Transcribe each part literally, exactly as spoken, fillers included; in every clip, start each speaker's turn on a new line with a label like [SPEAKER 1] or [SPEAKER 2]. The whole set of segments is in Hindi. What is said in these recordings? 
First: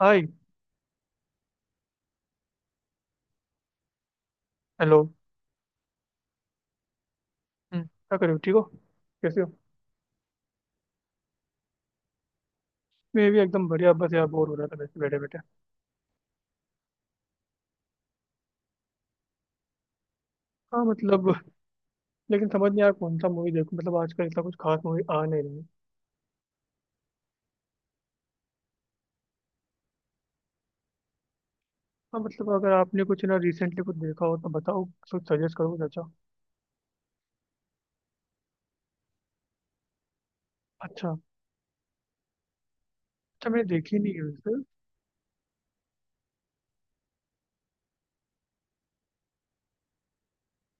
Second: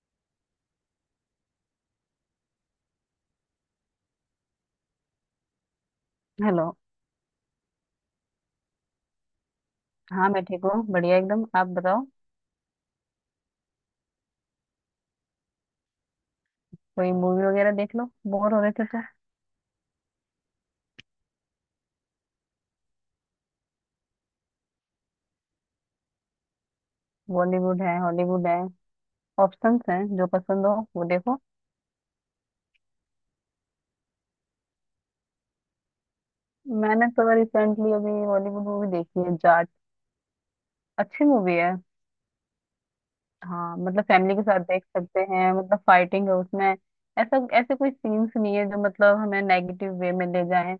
[SPEAKER 1] हाय। हेलो।
[SPEAKER 2] हेलो।
[SPEAKER 1] हम्म, क्या कर रहे हो? ठीक हो? कैसे हो?
[SPEAKER 2] हाँ मैं ठीक हूँ, बढ़िया एकदम। आप बताओ।
[SPEAKER 1] मैं भी एकदम बढ़िया। बस यार, बोर हो रहा था वैसे बैठे बैठे।
[SPEAKER 2] कोई मूवी वगैरह देख लो। बोर हो रहे थे तो
[SPEAKER 1] हाँ, मतलब। लेकिन समझ नहीं आया कौन सा मूवी देखूं, मतलब आजकल इतना कुछ खास मूवी आ नहीं रही है।
[SPEAKER 2] बॉलीवुड है, हॉलीवुड है, ऑप्शंस हैं। जो पसंद हो वो देखो।
[SPEAKER 1] हाँ मतलब, अगर आपने कुछ ना रिसेंटली कुछ देखा हो तो बताओ। कुछ सजेस्ट करो कुछ अच्छा।
[SPEAKER 2] मैंने तो रिसेंटली अभी बॉलीवुड मूवी देखी है, जाट।
[SPEAKER 1] अच्छा।
[SPEAKER 2] अच्छी मूवी है।
[SPEAKER 1] अच्छा, मैंने
[SPEAKER 2] हाँ
[SPEAKER 1] देखी
[SPEAKER 2] मतलब
[SPEAKER 1] नहीं है
[SPEAKER 2] फैमिली के
[SPEAKER 1] वैसे।
[SPEAKER 2] साथ देख सकते हैं, मतलब फाइटिंग है उसमें। ऐसा ऐसे कोई सीन्स नहीं है जो मतलब हमें नेगेटिव वे में ले जाए।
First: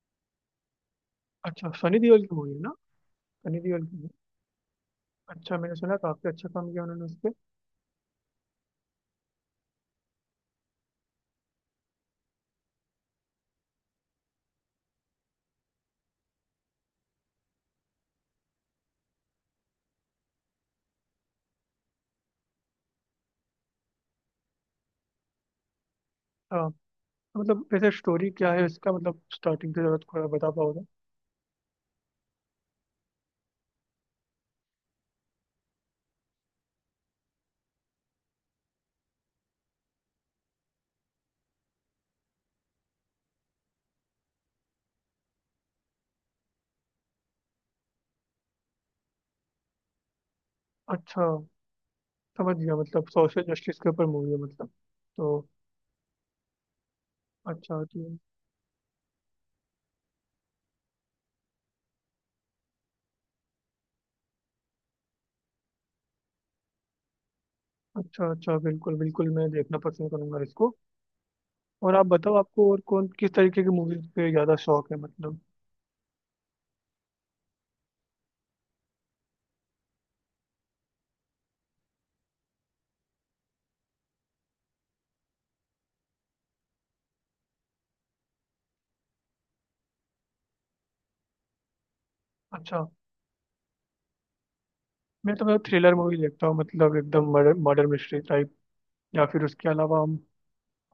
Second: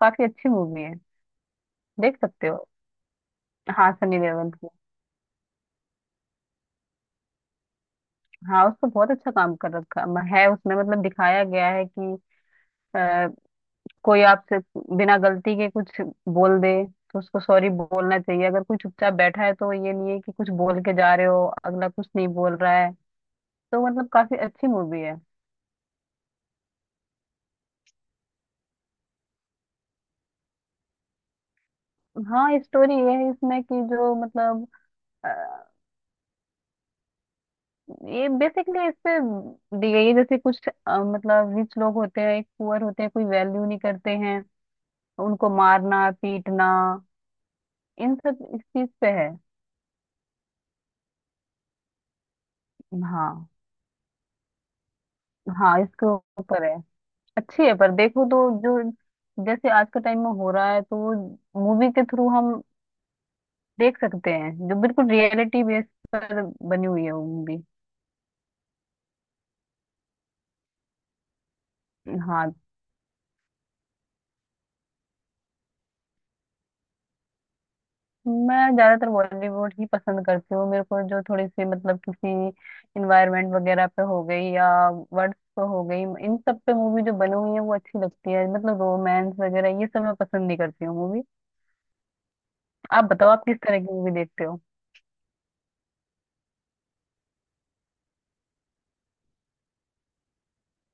[SPEAKER 2] काफी अच्छी मूवी है।
[SPEAKER 1] अच्छा, सनी
[SPEAKER 2] देख
[SPEAKER 1] देओल की
[SPEAKER 2] सकते
[SPEAKER 1] मूवी है
[SPEAKER 2] हो।
[SPEAKER 1] ना? सनी देओल
[SPEAKER 2] हाँ
[SPEAKER 1] की movie।
[SPEAKER 2] सनी देओल की।
[SPEAKER 1] अच्छा, मैंने सुना काफी अच्छा काम किया उन्होंने उस पर।
[SPEAKER 2] हाँ उसको बहुत अच्छा काम कर रखा है उसमें। मतलब दिखाया गया है कि कोई आपसे बिना गलती के कुछ बोल दे तो उसको सॉरी बोलना चाहिए। अगर कोई चुपचाप बैठा है तो ये नहीं है कि कुछ बोल के जा रहे हो, अगला कुछ नहीं बोल रहा है। तो मतलब काफी अच्छी मूवी है।
[SPEAKER 1] हाँ तो मतलब, वैसे स्टोरी क्या है इसका? मतलब स्टार्टिंग से जरा थोड़ा बता पाओगे?
[SPEAKER 2] हाँ स्टोरी ये है इसमें कि जो मतलब अ, ये बेसिकली इससे दी गई है। जैसे कुछ अ, मतलब रिच लोग होते हैं, एक पुअर होते हैं, कोई वैल्यू नहीं करते हैं, उनको मारना पीटना, इन सब इस चीज पे है।
[SPEAKER 1] अच्छा, समझ गया। मतलब सोशल
[SPEAKER 2] हाँ।
[SPEAKER 1] जस्टिस के ऊपर मूवी है मतलब। तो
[SPEAKER 2] हाँ इसके ऊपर है। अच्छी है।
[SPEAKER 1] अच्छा
[SPEAKER 2] पर
[SPEAKER 1] होती है।
[SPEAKER 2] देखो तो जो जैसे आज के टाइम में हो रहा है तो वो मूवी के थ्रू हम देख सकते हैं। जो बिल्कुल रियलिटी बेस पर बनी हुई है वो मूवी।
[SPEAKER 1] अच्छा अच्छा, बिल्कुल बिल्कुल, मैं देखना पसंद करूंगा इसको। और आप बताओ,
[SPEAKER 2] हाँ
[SPEAKER 1] आपको और कौन किस तरीके की मूवीज पे ज़्यादा शौक है मतलब?
[SPEAKER 2] मैं ज्यादातर बॉलीवुड ही पसंद करती हूँ। मेरे को जो थोड़ी सी मतलब किसी इन्वायरमेंट वगैरह पे हो गई या वर्ड्स पे हो गई, इन सब पे मूवी जो बनी हुई है वो अच्छी लगती है। मतलब रोमांस वगैरह ये सब मैं पसंद नहीं करती हूँ मूवी।
[SPEAKER 1] अच्छा।
[SPEAKER 2] आप बताओ आप किस तरह की मूवी देखते हो।
[SPEAKER 1] मैं तो मतलब थ्रिलर मूवी देखता हूँ, मतलब एकदम मर्डर मर्डर मिस्ट्री टाइप। या फिर उसके अलावा हम,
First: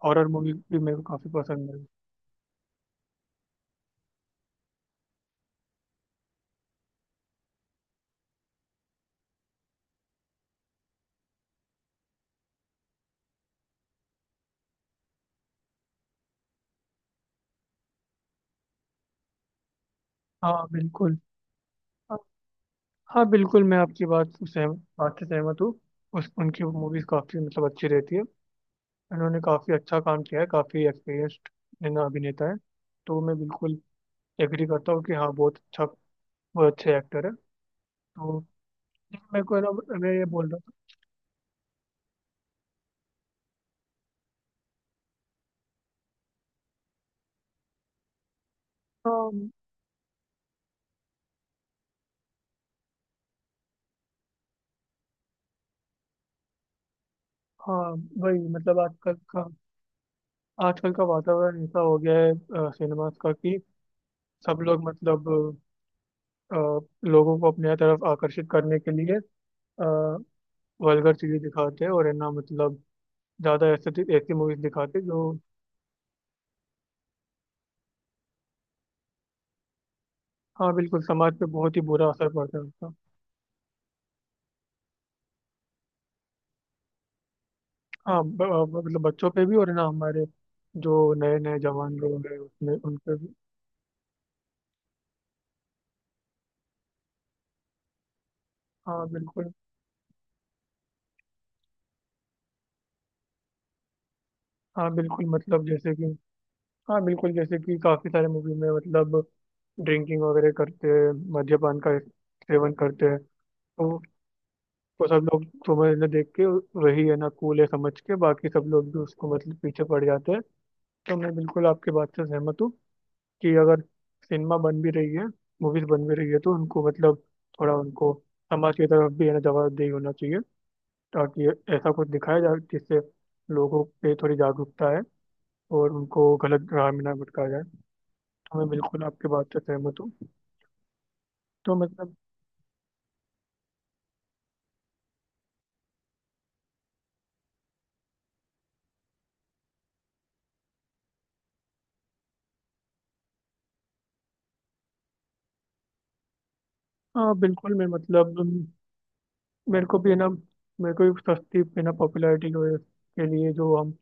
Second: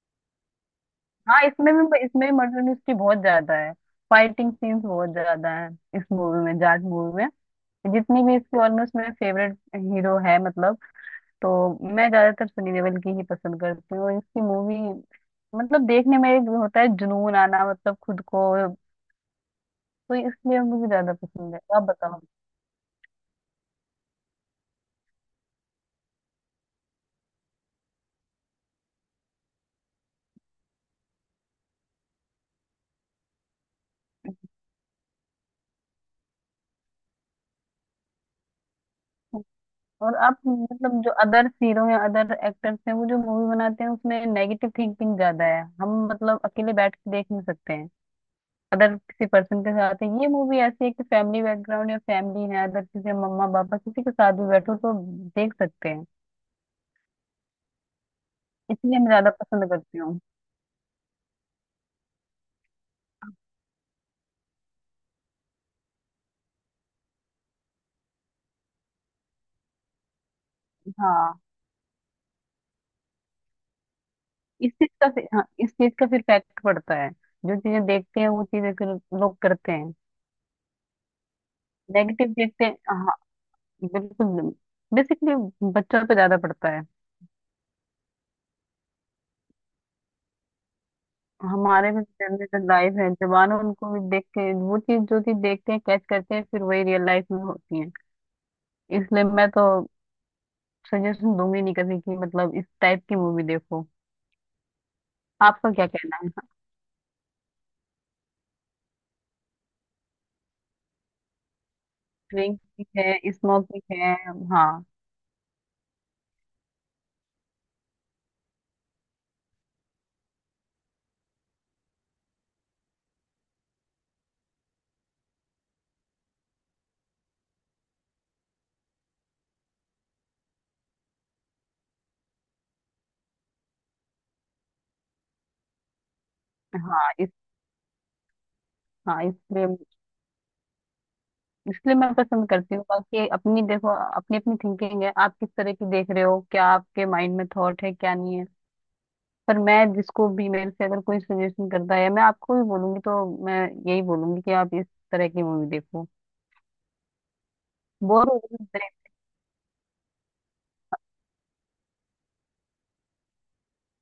[SPEAKER 1] हॉरर मूवी भी मेरे को काफ़ी
[SPEAKER 2] हाँ
[SPEAKER 1] पसंद
[SPEAKER 2] इसमें
[SPEAKER 1] है।
[SPEAKER 2] भी इसमें भी मर्डर मिस्ट्री बहुत ज्यादा है। फाइटिंग सीन्स बहुत ज्यादा है इस मूवी में, जाट मूवी में। जितनी भी इसकी ऑलमोस्ट मेरे फेवरेट हीरो है मतलब, तो मैं ज्यादातर सनी देओल की ही पसंद करती हूँ इसकी मूवी। मतलब देखने में एक होता है जुनून आना, मतलब खुद को, तो इसलिए
[SPEAKER 1] हाँ
[SPEAKER 2] मुझे ज्यादा
[SPEAKER 1] बिल्कुल।
[SPEAKER 2] पसंद है। आप
[SPEAKER 1] हाँ।
[SPEAKER 2] बताओ।
[SPEAKER 1] हाँ, बिल्कुल मैं आपकी बात से सहम बात से सहमत हूँ। उस उनकी मूवीज काफ़ी मतलब अच्छी रहती है। उन्होंने काफ़ी अच्छा काम किया है, काफ़ी एक्सपीरियंस्ड अभिनेता है। तो मैं बिल्कुल एग्री करता हूँ कि हाँ बहुत अच्छा, वो अच्छे एक्टर है। तो मेरे को ना, मैं
[SPEAKER 2] और
[SPEAKER 1] ये
[SPEAKER 2] आप
[SPEAKER 1] बोल रहा
[SPEAKER 2] मतलब जो अदर हीरो या अदर एक्टर्स हैं वो जो मूवी बनाते हैं उसमें नेगेटिव थिंकिंग ज्यादा है, हम मतलब अकेले बैठ के देख नहीं सकते हैं। अदर
[SPEAKER 1] था।
[SPEAKER 2] किसी
[SPEAKER 1] हाँ।
[SPEAKER 2] पर्सन के साथ है, ये मूवी ऐसी है कि फैमिली बैकग्राउंड या फैमिली है, अदर किसी मम्मा पापा किसी के साथ भी बैठो तो देख सकते हैं।
[SPEAKER 1] हाँ, वही मतलब
[SPEAKER 2] इसलिए मैं
[SPEAKER 1] आजकल
[SPEAKER 2] ज्यादा
[SPEAKER 1] का
[SPEAKER 2] पसंद करती हूँ।
[SPEAKER 1] आजकल का वातावरण ऐसा हो गया है सिनेमास का, कि सब लोग मतलब अ, लोगों को अपने तरफ आकर्षित करने के लिए वल्गर चीजें
[SPEAKER 2] हाँ
[SPEAKER 1] दिखाते हैं, और है ना मतलब ज्यादा ऐसे, ऐसी मूवीज
[SPEAKER 2] इस चीज
[SPEAKER 1] दिखाते हैं
[SPEAKER 2] का फिर-
[SPEAKER 1] जो।
[SPEAKER 2] हाँ इस चीज का फिर फैक्ट पड़ता है। जो चीजें देखते हैं वो चीजें फिर लोग करते हैं।
[SPEAKER 1] हाँ बिल्कुल, समाज पे बहुत ही बुरा
[SPEAKER 2] नेगेटिव
[SPEAKER 1] असर पड़ता है
[SPEAKER 2] देखते हैं।
[SPEAKER 1] उसका।
[SPEAKER 2] हाँ। बिल्कुल। बेसिकली बच्चों पे ज्यादा पड़ता है।
[SPEAKER 1] हाँ ब, ब- मतलब बच्चों पे भी, और है ना हमारे जो नए नए
[SPEAKER 2] हमारे
[SPEAKER 1] जवान
[SPEAKER 2] भी
[SPEAKER 1] लोग हैं
[SPEAKER 2] जनरेशन
[SPEAKER 1] उसमें
[SPEAKER 2] लाइफ
[SPEAKER 1] उन
[SPEAKER 2] है,
[SPEAKER 1] पे भी।
[SPEAKER 2] जवान है, उनको भी देख के वो चीज जो चीज देखते हैं कैच करते हैं फिर वही रियल लाइफ में होती है।
[SPEAKER 1] हाँ
[SPEAKER 2] इसलिए मैं
[SPEAKER 1] बिल्कुल।
[SPEAKER 2] तो सजेशन दूंगी नहीं कभी कि मतलब इस टाइप की मूवी देखो।
[SPEAKER 1] हाँ बिल्कुल, मतलब
[SPEAKER 2] आपका क्या
[SPEAKER 1] जैसे कि।
[SPEAKER 2] कहना है।
[SPEAKER 1] हाँ बिल्कुल, जैसे कि काफी सारे मूवी में मतलब ड्रिंकिंग वगैरह करते हैं, मद्यपान का
[SPEAKER 2] ड्रिंक
[SPEAKER 1] सेवन
[SPEAKER 2] भी
[SPEAKER 1] करते हैं।
[SPEAKER 2] है, स्मोकिंग
[SPEAKER 1] तो
[SPEAKER 2] है। हाँ
[SPEAKER 1] वो सब लोग तुम्हें ना देख के, वही है ना कूल है समझ के, बाकी सब लोग भी उसको मतलब पीछे पड़ जाते हैं। तो मैं बिल्कुल आपके बात से सहमत हूँ कि अगर सिनेमा बन भी रही है, मूवीज बन भी रही है, तो उनको मतलब थोड़ा उनको समाज की तरफ भी है ना जवाबदेही होना चाहिए, ताकि ऐसा कुछ दिखाया जाए जिससे लोगों पे थोड़ी जागरूकता है, और उनको गलत राह में
[SPEAKER 2] हाँ
[SPEAKER 1] ना
[SPEAKER 2] इस
[SPEAKER 1] भटकाया जाए। तो मैं बिल्कुल
[SPEAKER 2] हाँ
[SPEAKER 1] आपके बात से
[SPEAKER 2] इसलिए
[SPEAKER 1] सहमत हूँ। तो
[SPEAKER 2] इसलिए मैं
[SPEAKER 1] मतलब,
[SPEAKER 2] पसंद करती हूँ। बाकी अपनी देखो, अपनी अपनी थिंकिंग है। आप किस तरह की देख रहे हो, क्या आपके माइंड में थॉट है क्या नहीं है। पर मैं जिसको भी, मेरे से अगर कोई सजेशन करता है, मैं आपको भी बोलूंगी, तो मैं यही बोलूंगी कि आप इस तरह की मूवी देखो।
[SPEAKER 1] हाँ बिल्कुल मैं
[SPEAKER 2] बोर हो
[SPEAKER 1] मतलब अम,
[SPEAKER 2] रही है।
[SPEAKER 1] मेरे को भी है ना, मेरे को भी सस्ती है ना पॉपुलैरिटी की वजह के लिए जो हम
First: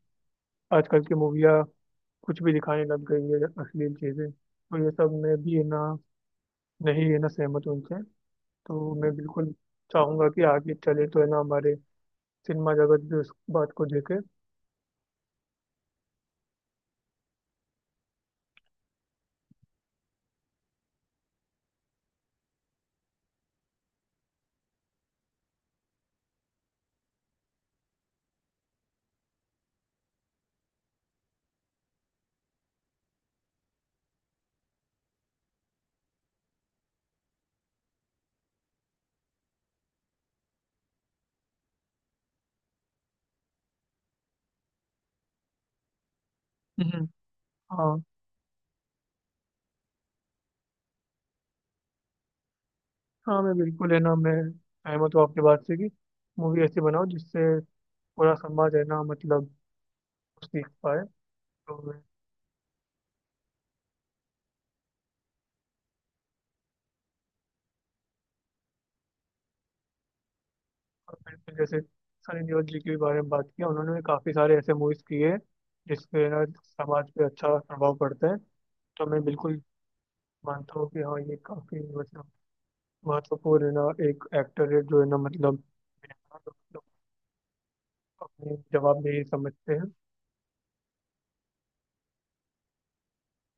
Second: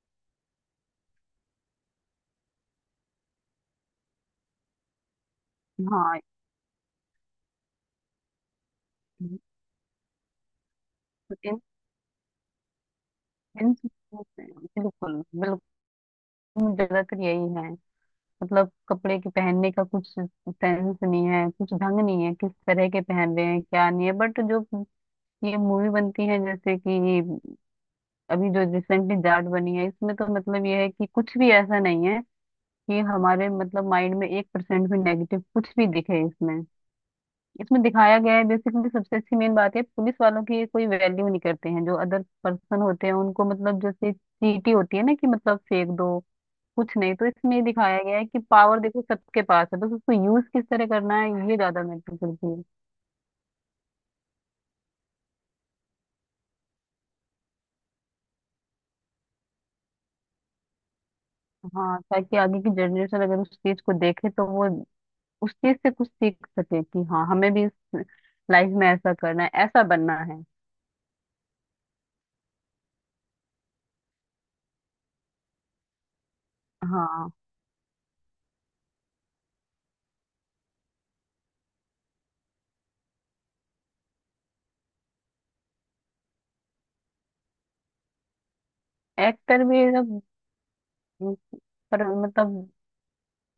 [SPEAKER 1] आजकल की मूवियाँ कुछ भी दिखाने लग गई है अश्लील चीज़ें, तो ये सब मैं भी है ना
[SPEAKER 2] हाँ
[SPEAKER 1] नहीं है ना सहमत हूं उनसे। तो मैं
[SPEAKER 2] इन
[SPEAKER 1] बिल्कुल चाहूँगा कि आगे चले तो है ना हमारे सिनेमा जगत भी उस
[SPEAKER 2] इन
[SPEAKER 1] बात को देखे।
[SPEAKER 2] बिल्कुल बिल्कुल। ज्यादातर यही है। मतलब कपड़े के पहनने का कुछ सेंस नहीं है, कुछ ढंग नहीं है, किस तरह के पहन रहे हैं क्या नहीं है। बट जो ये मूवी बनती है, जैसे कि अभी जो रिसेंटली जाट बनी है, इसमें तो मतलब ये है कि कुछ भी ऐसा नहीं है कि हमारे मतलब माइंड में एक परसेंट भी नेगेटिव कुछ भी दिखे इसमें। इसमें दिखाया गया है बेसिकली, सबसे अच्छी मेन बात है, पुलिस वालों की कोई वैल्यू नहीं करते हैं जो अदर पर्सन होते हैं, उनको मतलब जैसे चीटी होती है ना, कि मतलब फेंक दो, कुछ
[SPEAKER 1] हम्म।
[SPEAKER 2] नहीं। तो इसमें ये
[SPEAKER 1] हाँ।
[SPEAKER 2] दिखाया गया है कि पावर देखो सबके पास है, बस उसको यूज किस तरह करना है ये ज्यादा मैटर करती है।
[SPEAKER 1] हाँ, मैं बिल्कुल है ना मैं सहमत हूँ आपकी बात से, कि मूवी ऐसी बनाओ जिससे पूरा समाज है ना मतलब सीख पाए। तो
[SPEAKER 2] हाँ ताकि आगे की जनरेशन अगर उस चीज को देखे तो वो उस चीज से कुछ सीख सके कि हाँ हमें भी इस लाइफ में ऐसा करना है, ऐसा बनना है।
[SPEAKER 1] मैंने जैसे सनी देओल जी के बारे में बात किया, उन्होंने भी काफी सारे ऐसे मूवीज किए हैं, जिसपे ना समाज पे
[SPEAKER 2] हाँ
[SPEAKER 1] अच्छा प्रभाव पड़ता है। तो मैं बिल्कुल मानता हूँ कि हाँ, ये काफी मतलब महत्वपूर्ण है ना, एक एक्टर है जो है ना मतलब मतलब अपनी जवाबदेही
[SPEAKER 2] एक्टर
[SPEAKER 1] समझते
[SPEAKER 2] भी
[SPEAKER 1] हैं।
[SPEAKER 2] सब, पर मतलब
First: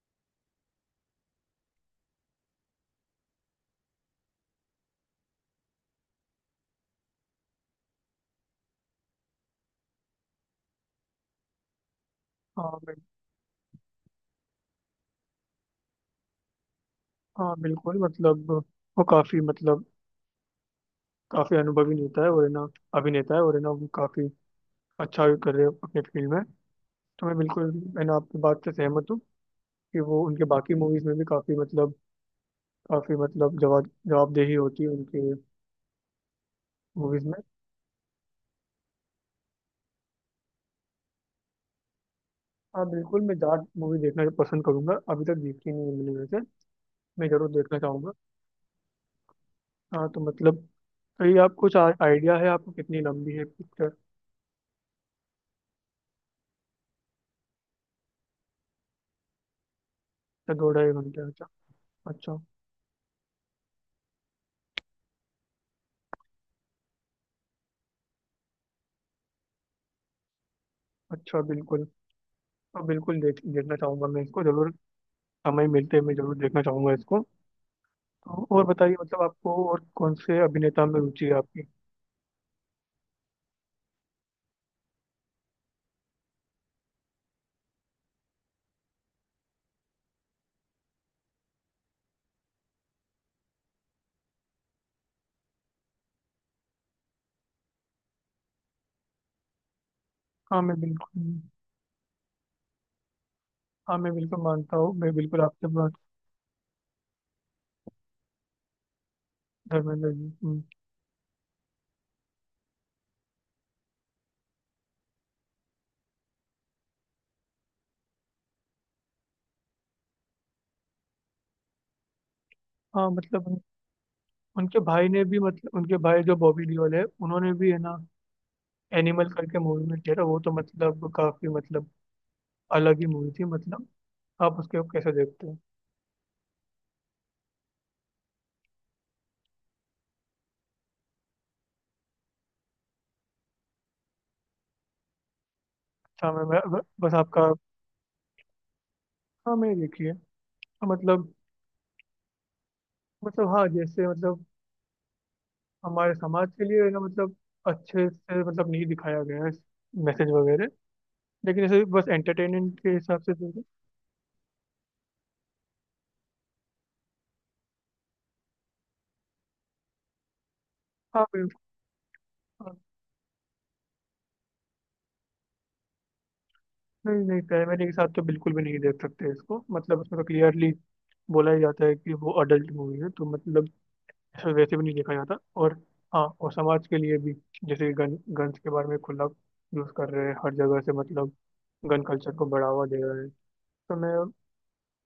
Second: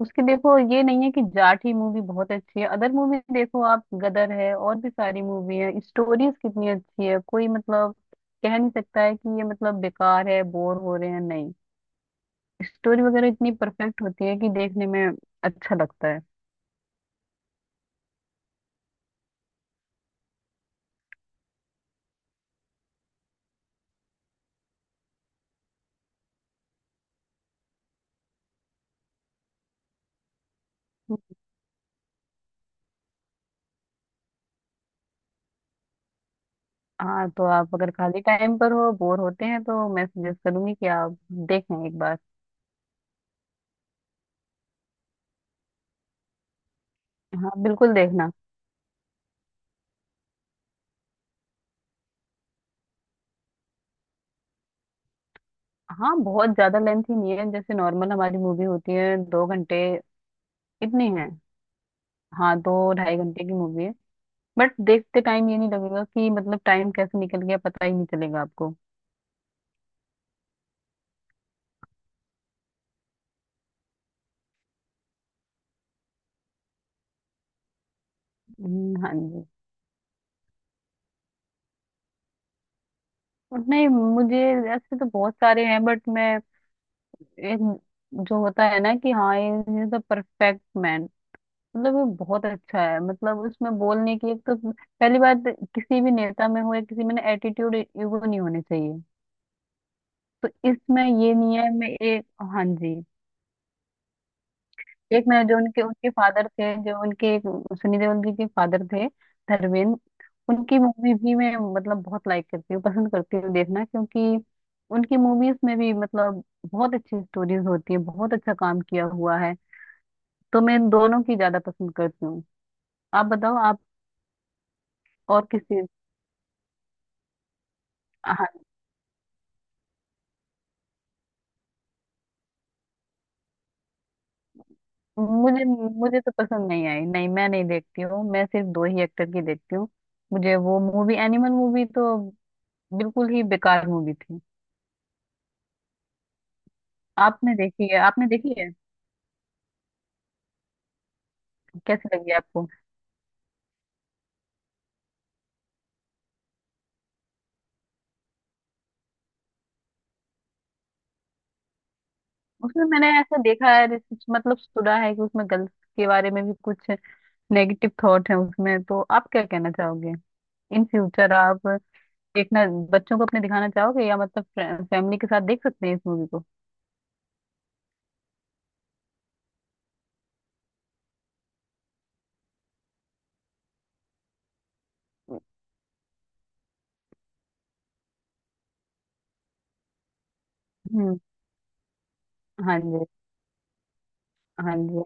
[SPEAKER 2] उसकी देखो ये नहीं है कि जाट ही मूवी बहुत अच्छी है। अदर मूवी देखो आप, गदर है, और भी सारी मूवी है, स्टोरीज कितनी अच्छी है। कोई मतलब कह नहीं सकता है कि ये मतलब बेकार है, बोर हो रहे हैं, नहीं।
[SPEAKER 1] हाँ बिल-
[SPEAKER 2] स्टोरी वगैरह इतनी परफेक्ट होती है कि देखने में अच्छा लगता है।
[SPEAKER 1] हाँ बिल्कुल मतलब, वो काफी मतलब काफी अनुभवी नेता है और है ना अभिनेता है, और है ना वो काफी अच्छा भी कर रहे हैं अपने फील्ड में। तो मैं बिल्कुल है ना आपकी बात से सहमत हूँ कि वो उनके बाकी मूवीज में भी काफी मतलब काफी मतलब जवाब जवाबदेही होती है उनके मूवीज
[SPEAKER 2] हाँ
[SPEAKER 1] में।
[SPEAKER 2] तो आप अगर खाली टाइम पर हो, बोर होते हैं, तो मैं सजेस्ट करूंगी कि आप देखें एक बार।
[SPEAKER 1] हाँ बिल्कुल, मैं जाट मूवी देखना पसंद करूंगा, अभी तक देखी नहीं है मैंने वैसे। मैं जरूर
[SPEAKER 2] हाँ
[SPEAKER 1] देखना
[SPEAKER 2] बिल्कुल
[SPEAKER 1] चाहूंगा।
[SPEAKER 2] देखना।
[SPEAKER 1] हाँ तो मतलब, ये आपको कुछ आइडिया है आपको कितनी लंबी है पिक्चर?
[SPEAKER 2] हाँ बहुत ज्यादा लेंथ ही नहीं है, जैसे नॉर्मल हमारी मूवी होती है दो घंटे,
[SPEAKER 1] अच्छा दो ढाई
[SPEAKER 2] इतनी
[SPEAKER 1] घंटे
[SPEAKER 2] है।
[SPEAKER 1] अच्छा। अच्छा।
[SPEAKER 2] हाँ दो ढाई घंटे की मूवी है। बट देखते टाइम ये नहीं लगेगा कि मतलब टाइम कैसे निकल गया, पता ही नहीं चलेगा आपको।
[SPEAKER 1] अच्छा, बिल्कुल। हाँ बिल्कुल, देख देखना चाहूंगा मैं इसको जरूर। समय मिलते हैं मैं जरूर देखना चाहूंगा इसको। तो और बताइए,
[SPEAKER 2] हम्म, हाँ
[SPEAKER 1] मतलब
[SPEAKER 2] जी।
[SPEAKER 1] आपको और कौन से अभिनेता में रुचि है आपकी?
[SPEAKER 2] नहीं, मुझे ऐसे तो बहुत सारे हैं, बट मैं एक जो होता है ना, कि हाँ ये द परफेक्ट मैन, मतलब वो बहुत अच्छा है। मतलब उसमें बोलने की एक तो पहली बात, किसी भी नेता में हो या किसी में ना, एटीट्यूड ईगो नहीं होने चाहिए। तो
[SPEAKER 1] हाँ मैं
[SPEAKER 2] इसमें ये
[SPEAKER 1] बिल्कुल
[SPEAKER 2] नहीं है। मैं एक, हाँ जी।
[SPEAKER 1] हाँ मैं बिल्कुल मानता हूँ, मैं
[SPEAKER 2] एक
[SPEAKER 1] बिल्कुल
[SPEAKER 2] मैं जो
[SPEAKER 1] आपके
[SPEAKER 2] उनके
[SPEAKER 1] बात।
[SPEAKER 2] उनके फादर थे, जो उनके एक, सुनी देओल जी के फादर थे, धर्मेंद्र।
[SPEAKER 1] धर्मेंद्र जी, हम्म।
[SPEAKER 2] उनकी मूवी भी मैं मतलब बहुत लाइक करती हूँ, पसंद करती हूँ देखना, क्योंकि उनकी मूवीज में भी मतलब बहुत अच्छी स्टोरीज होती है, बहुत अच्छा काम किया हुआ है। तो मैं दोनों की ज्यादा पसंद करती हूँ।
[SPEAKER 1] हाँ
[SPEAKER 2] आप बताओ
[SPEAKER 1] मतलब,
[SPEAKER 2] आप
[SPEAKER 1] उनके भाई ने भी
[SPEAKER 2] और
[SPEAKER 1] मतलब
[SPEAKER 2] किसी।
[SPEAKER 1] उनके भाई जो बॉबी लियोल है, उन्होंने भी है ना
[SPEAKER 2] हाँ
[SPEAKER 1] एनिमल करके मूवी में किया था, वो तो मतलब काफी मतलब अलग ही मूवी थी मतलब। आप उसके कैसे देखते हो?
[SPEAKER 2] मुझे मुझे तो पसंद नहीं आई, नहीं मैं नहीं देखती हूँ, मैं सिर्फ दो ही एक्टर की देखती हूँ। मुझे वो मूवी, एनिमल मूवी तो बिल्कुल ही बेकार मूवी थी।
[SPEAKER 1] अच्छा, मैं, मैं बस आपका।
[SPEAKER 2] आपने देखी है? आपने देखी है?
[SPEAKER 1] हाँ मैं देखिए। हाँ, मतलब
[SPEAKER 2] कैसी लगी आपको?
[SPEAKER 1] मतलब हाँ जैसे मतलब हमारे समाज के लिए है ना मतलब अच्छे से मतलब नहीं दिखाया गया है मैसेज वगैरह, लेकिन ऐसे बस एंटरटेनमेंट
[SPEAKER 2] उसमें
[SPEAKER 1] के
[SPEAKER 2] मैंने
[SPEAKER 1] हिसाब से
[SPEAKER 2] ऐसा
[SPEAKER 1] देखो।
[SPEAKER 2] देखा है, रिसर्च मतलब सुना है कि उसमें गर्ल्स के बारे में भी कुछ नेगेटिव थॉट है उसमें। तो आप क्या कहना चाहोगे, इन
[SPEAKER 1] हाँ
[SPEAKER 2] फ्यूचर
[SPEAKER 1] मैं-
[SPEAKER 2] आप देखना, बच्चों को अपने दिखाना चाहोगे, या मतलब फैमिली के साथ देख सकते हैं इस मूवी को।
[SPEAKER 1] नहीं नहीं, प्राइमरी के साथ तो बिल्कुल भी नहीं देख सकते इसको, मतलब उसमें तो क्लियरली बोला ही जाता है कि वो अडल्ट मूवी है, तो मतलब वैसे भी नहीं देखा जाता। और हाँ, और समाज के लिए भी जैसे गन गन्स के बारे में खुला यूज़ कर रहे हैं हर जगह से,
[SPEAKER 2] हम्म,
[SPEAKER 1] मतलब गन कल्चर को
[SPEAKER 2] हाँ
[SPEAKER 1] बढ़ावा दे
[SPEAKER 2] जी।
[SPEAKER 1] रहे हैं। तो मैं
[SPEAKER 2] हाँ जी।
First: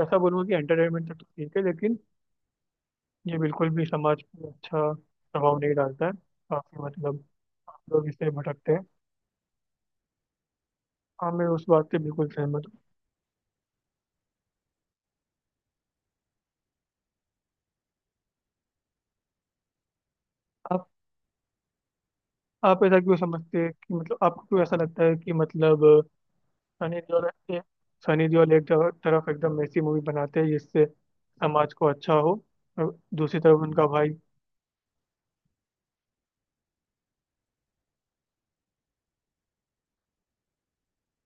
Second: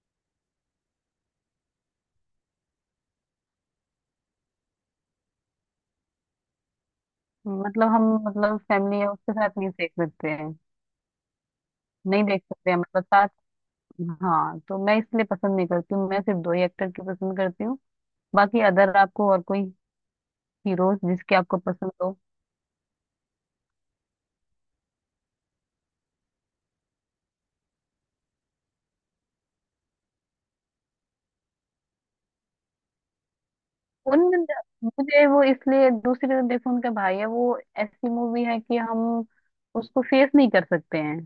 [SPEAKER 1] ऐसा बोलूँगा कि एंटरटेनमेंट तक तो ठीक है, लेकिन ये बिल्कुल भी समाज पे अच्छा प्रभाव नहीं डालता है, काफ़ी मतलब
[SPEAKER 2] मतलब हम,
[SPEAKER 1] लोग इससे
[SPEAKER 2] मतलब
[SPEAKER 1] भटकते हैं।
[SPEAKER 2] फैमिली है उसके साथ नहीं देख सकते हैं।
[SPEAKER 1] हाँ मैं उस बात से
[SPEAKER 2] नहीं
[SPEAKER 1] बिल्कुल
[SPEAKER 2] देख
[SPEAKER 1] सहमत
[SPEAKER 2] सकते हैं मतलब साथ। हाँ तो मैं इसलिए पसंद नहीं करती हूँ, मैं सिर्फ दो ही एक्टर की पसंद करती हूँ। बाकी अदर आपको और कोई
[SPEAKER 1] हूँ।
[SPEAKER 2] हीरोज जिसके आपको पसंद हो।
[SPEAKER 1] आप ऐसा क्यों समझते हैं कि मतलब आपको क्यों ऐसा लगता है कि मतलब सनी देओल एक- सनी देओल एक तरफ तरफ एकदम ऐसी मूवी बनाते हैं जिससे समाज को अच्छा हो, और दूसरी तरफ उनका भाई।
[SPEAKER 2] उन, मुझे वो इसलिए, दूसरी तरफ देखो उनका भाई है, वो ऐसी मूवी है कि हम उसको फेस नहीं कर सकते हैं।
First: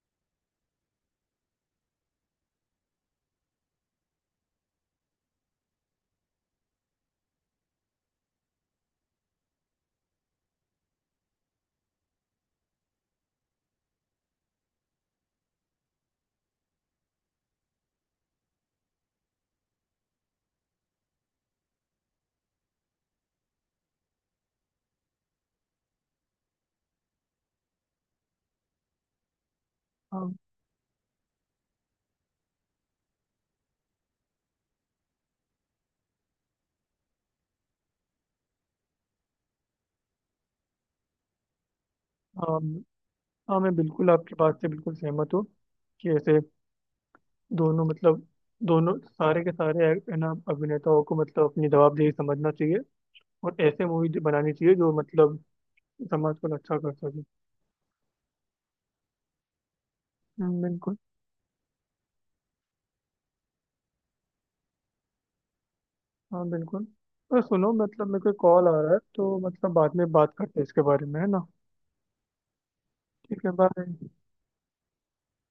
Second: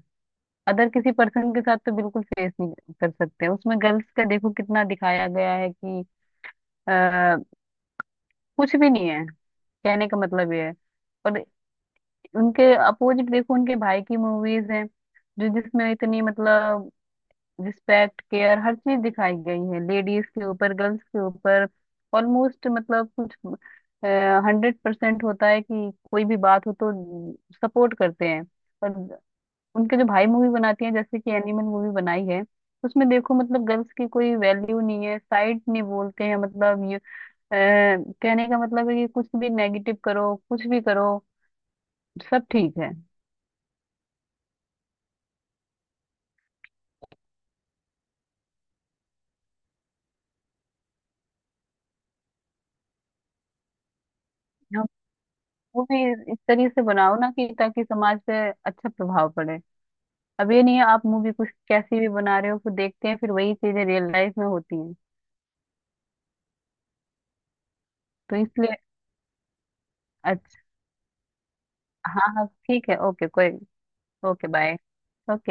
[SPEAKER 2] अदर किसी पर्सन के साथ तो बिल्कुल फेस नहीं कर सकते हैं। उसमें गर्ल्स का देखो कितना दिखाया गया है कि आ, कुछ भी नहीं है। कहने का मतलब ये है। और उनके अपोजिट देखो, उनके भाई की मूवीज हैं जो, जिसमें इतनी मतलब रिस्पेक्ट केयर हर चीज दिखाई गई है लेडीज के ऊपर, गर्ल्स के ऊपर। ऑलमोस्ट मतलब कुछ हंड्रेड परसेंट होता है कि कोई भी बात हो तो सपोर्ट करते हैं। और उनके जो भाई
[SPEAKER 1] हाँ
[SPEAKER 2] मूवी बनाती हैं, जैसे कि एनिमल मूवी बनाई है, उसमें देखो मतलब गर्ल्स की कोई वैल्यू नहीं है, साइड नहीं बोलते हैं मतलब, ये अ, कहने का मतलब है कि कुछ भी नेगेटिव करो कुछ भी करो, सब
[SPEAKER 1] हाँ।
[SPEAKER 2] ठीक है।
[SPEAKER 1] हाँ, मैं बिल्कुल आपकी बात से बिल्कुल सहमत हूँ कि ऐसे दोनों मतलब दोनों, सारे के सारे है ना अभिनेताओं को मतलब अपनी जवाबदेही समझना चाहिए, और ऐसे मूवी बनानी चाहिए
[SPEAKER 2] हम
[SPEAKER 1] जो मतलब
[SPEAKER 2] वो भी
[SPEAKER 1] समाज
[SPEAKER 2] इस
[SPEAKER 1] को
[SPEAKER 2] तरीके
[SPEAKER 1] अच्छा
[SPEAKER 2] से
[SPEAKER 1] कर
[SPEAKER 2] बनाओ
[SPEAKER 1] सके।
[SPEAKER 2] ना, कि ताकि समाज पे अच्छा प्रभाव पड़े। अब ये
[SPEAKER 1] हम्म,
[SPEAKER 2] नहीं है
[SPEAKER 1] बिल्कुल।
[SPEAKER 2] आप मूवी कुछ कैसी भी बना रहे हो, फिर देखते हैं फिर वही चीजें रियल लाइफ में होती हैं।
[SPEAKER 1] हाँ बिल्कुल, और सुनो मतलब मेरे को
[SPEAKER 2] तो
[SPEAKER 1] कॉल
[SPEAKER 2] इसलिए
[SPEAKER 1] आ रहा है तो मतलब बाद में बात करते
[SPEAKER 2] अच्छा।
[SPEAKER 1] हैं इसके बारे में है ना।
[SPEAKER 2] हाँ हाँ ठीक है, ओके,
[SPEAKER 1] ठीक
[SPEAKER 2] कोई।
[SPEAKER 1] है, बाय।
[SPEAKER 2] Okay bye. ओके।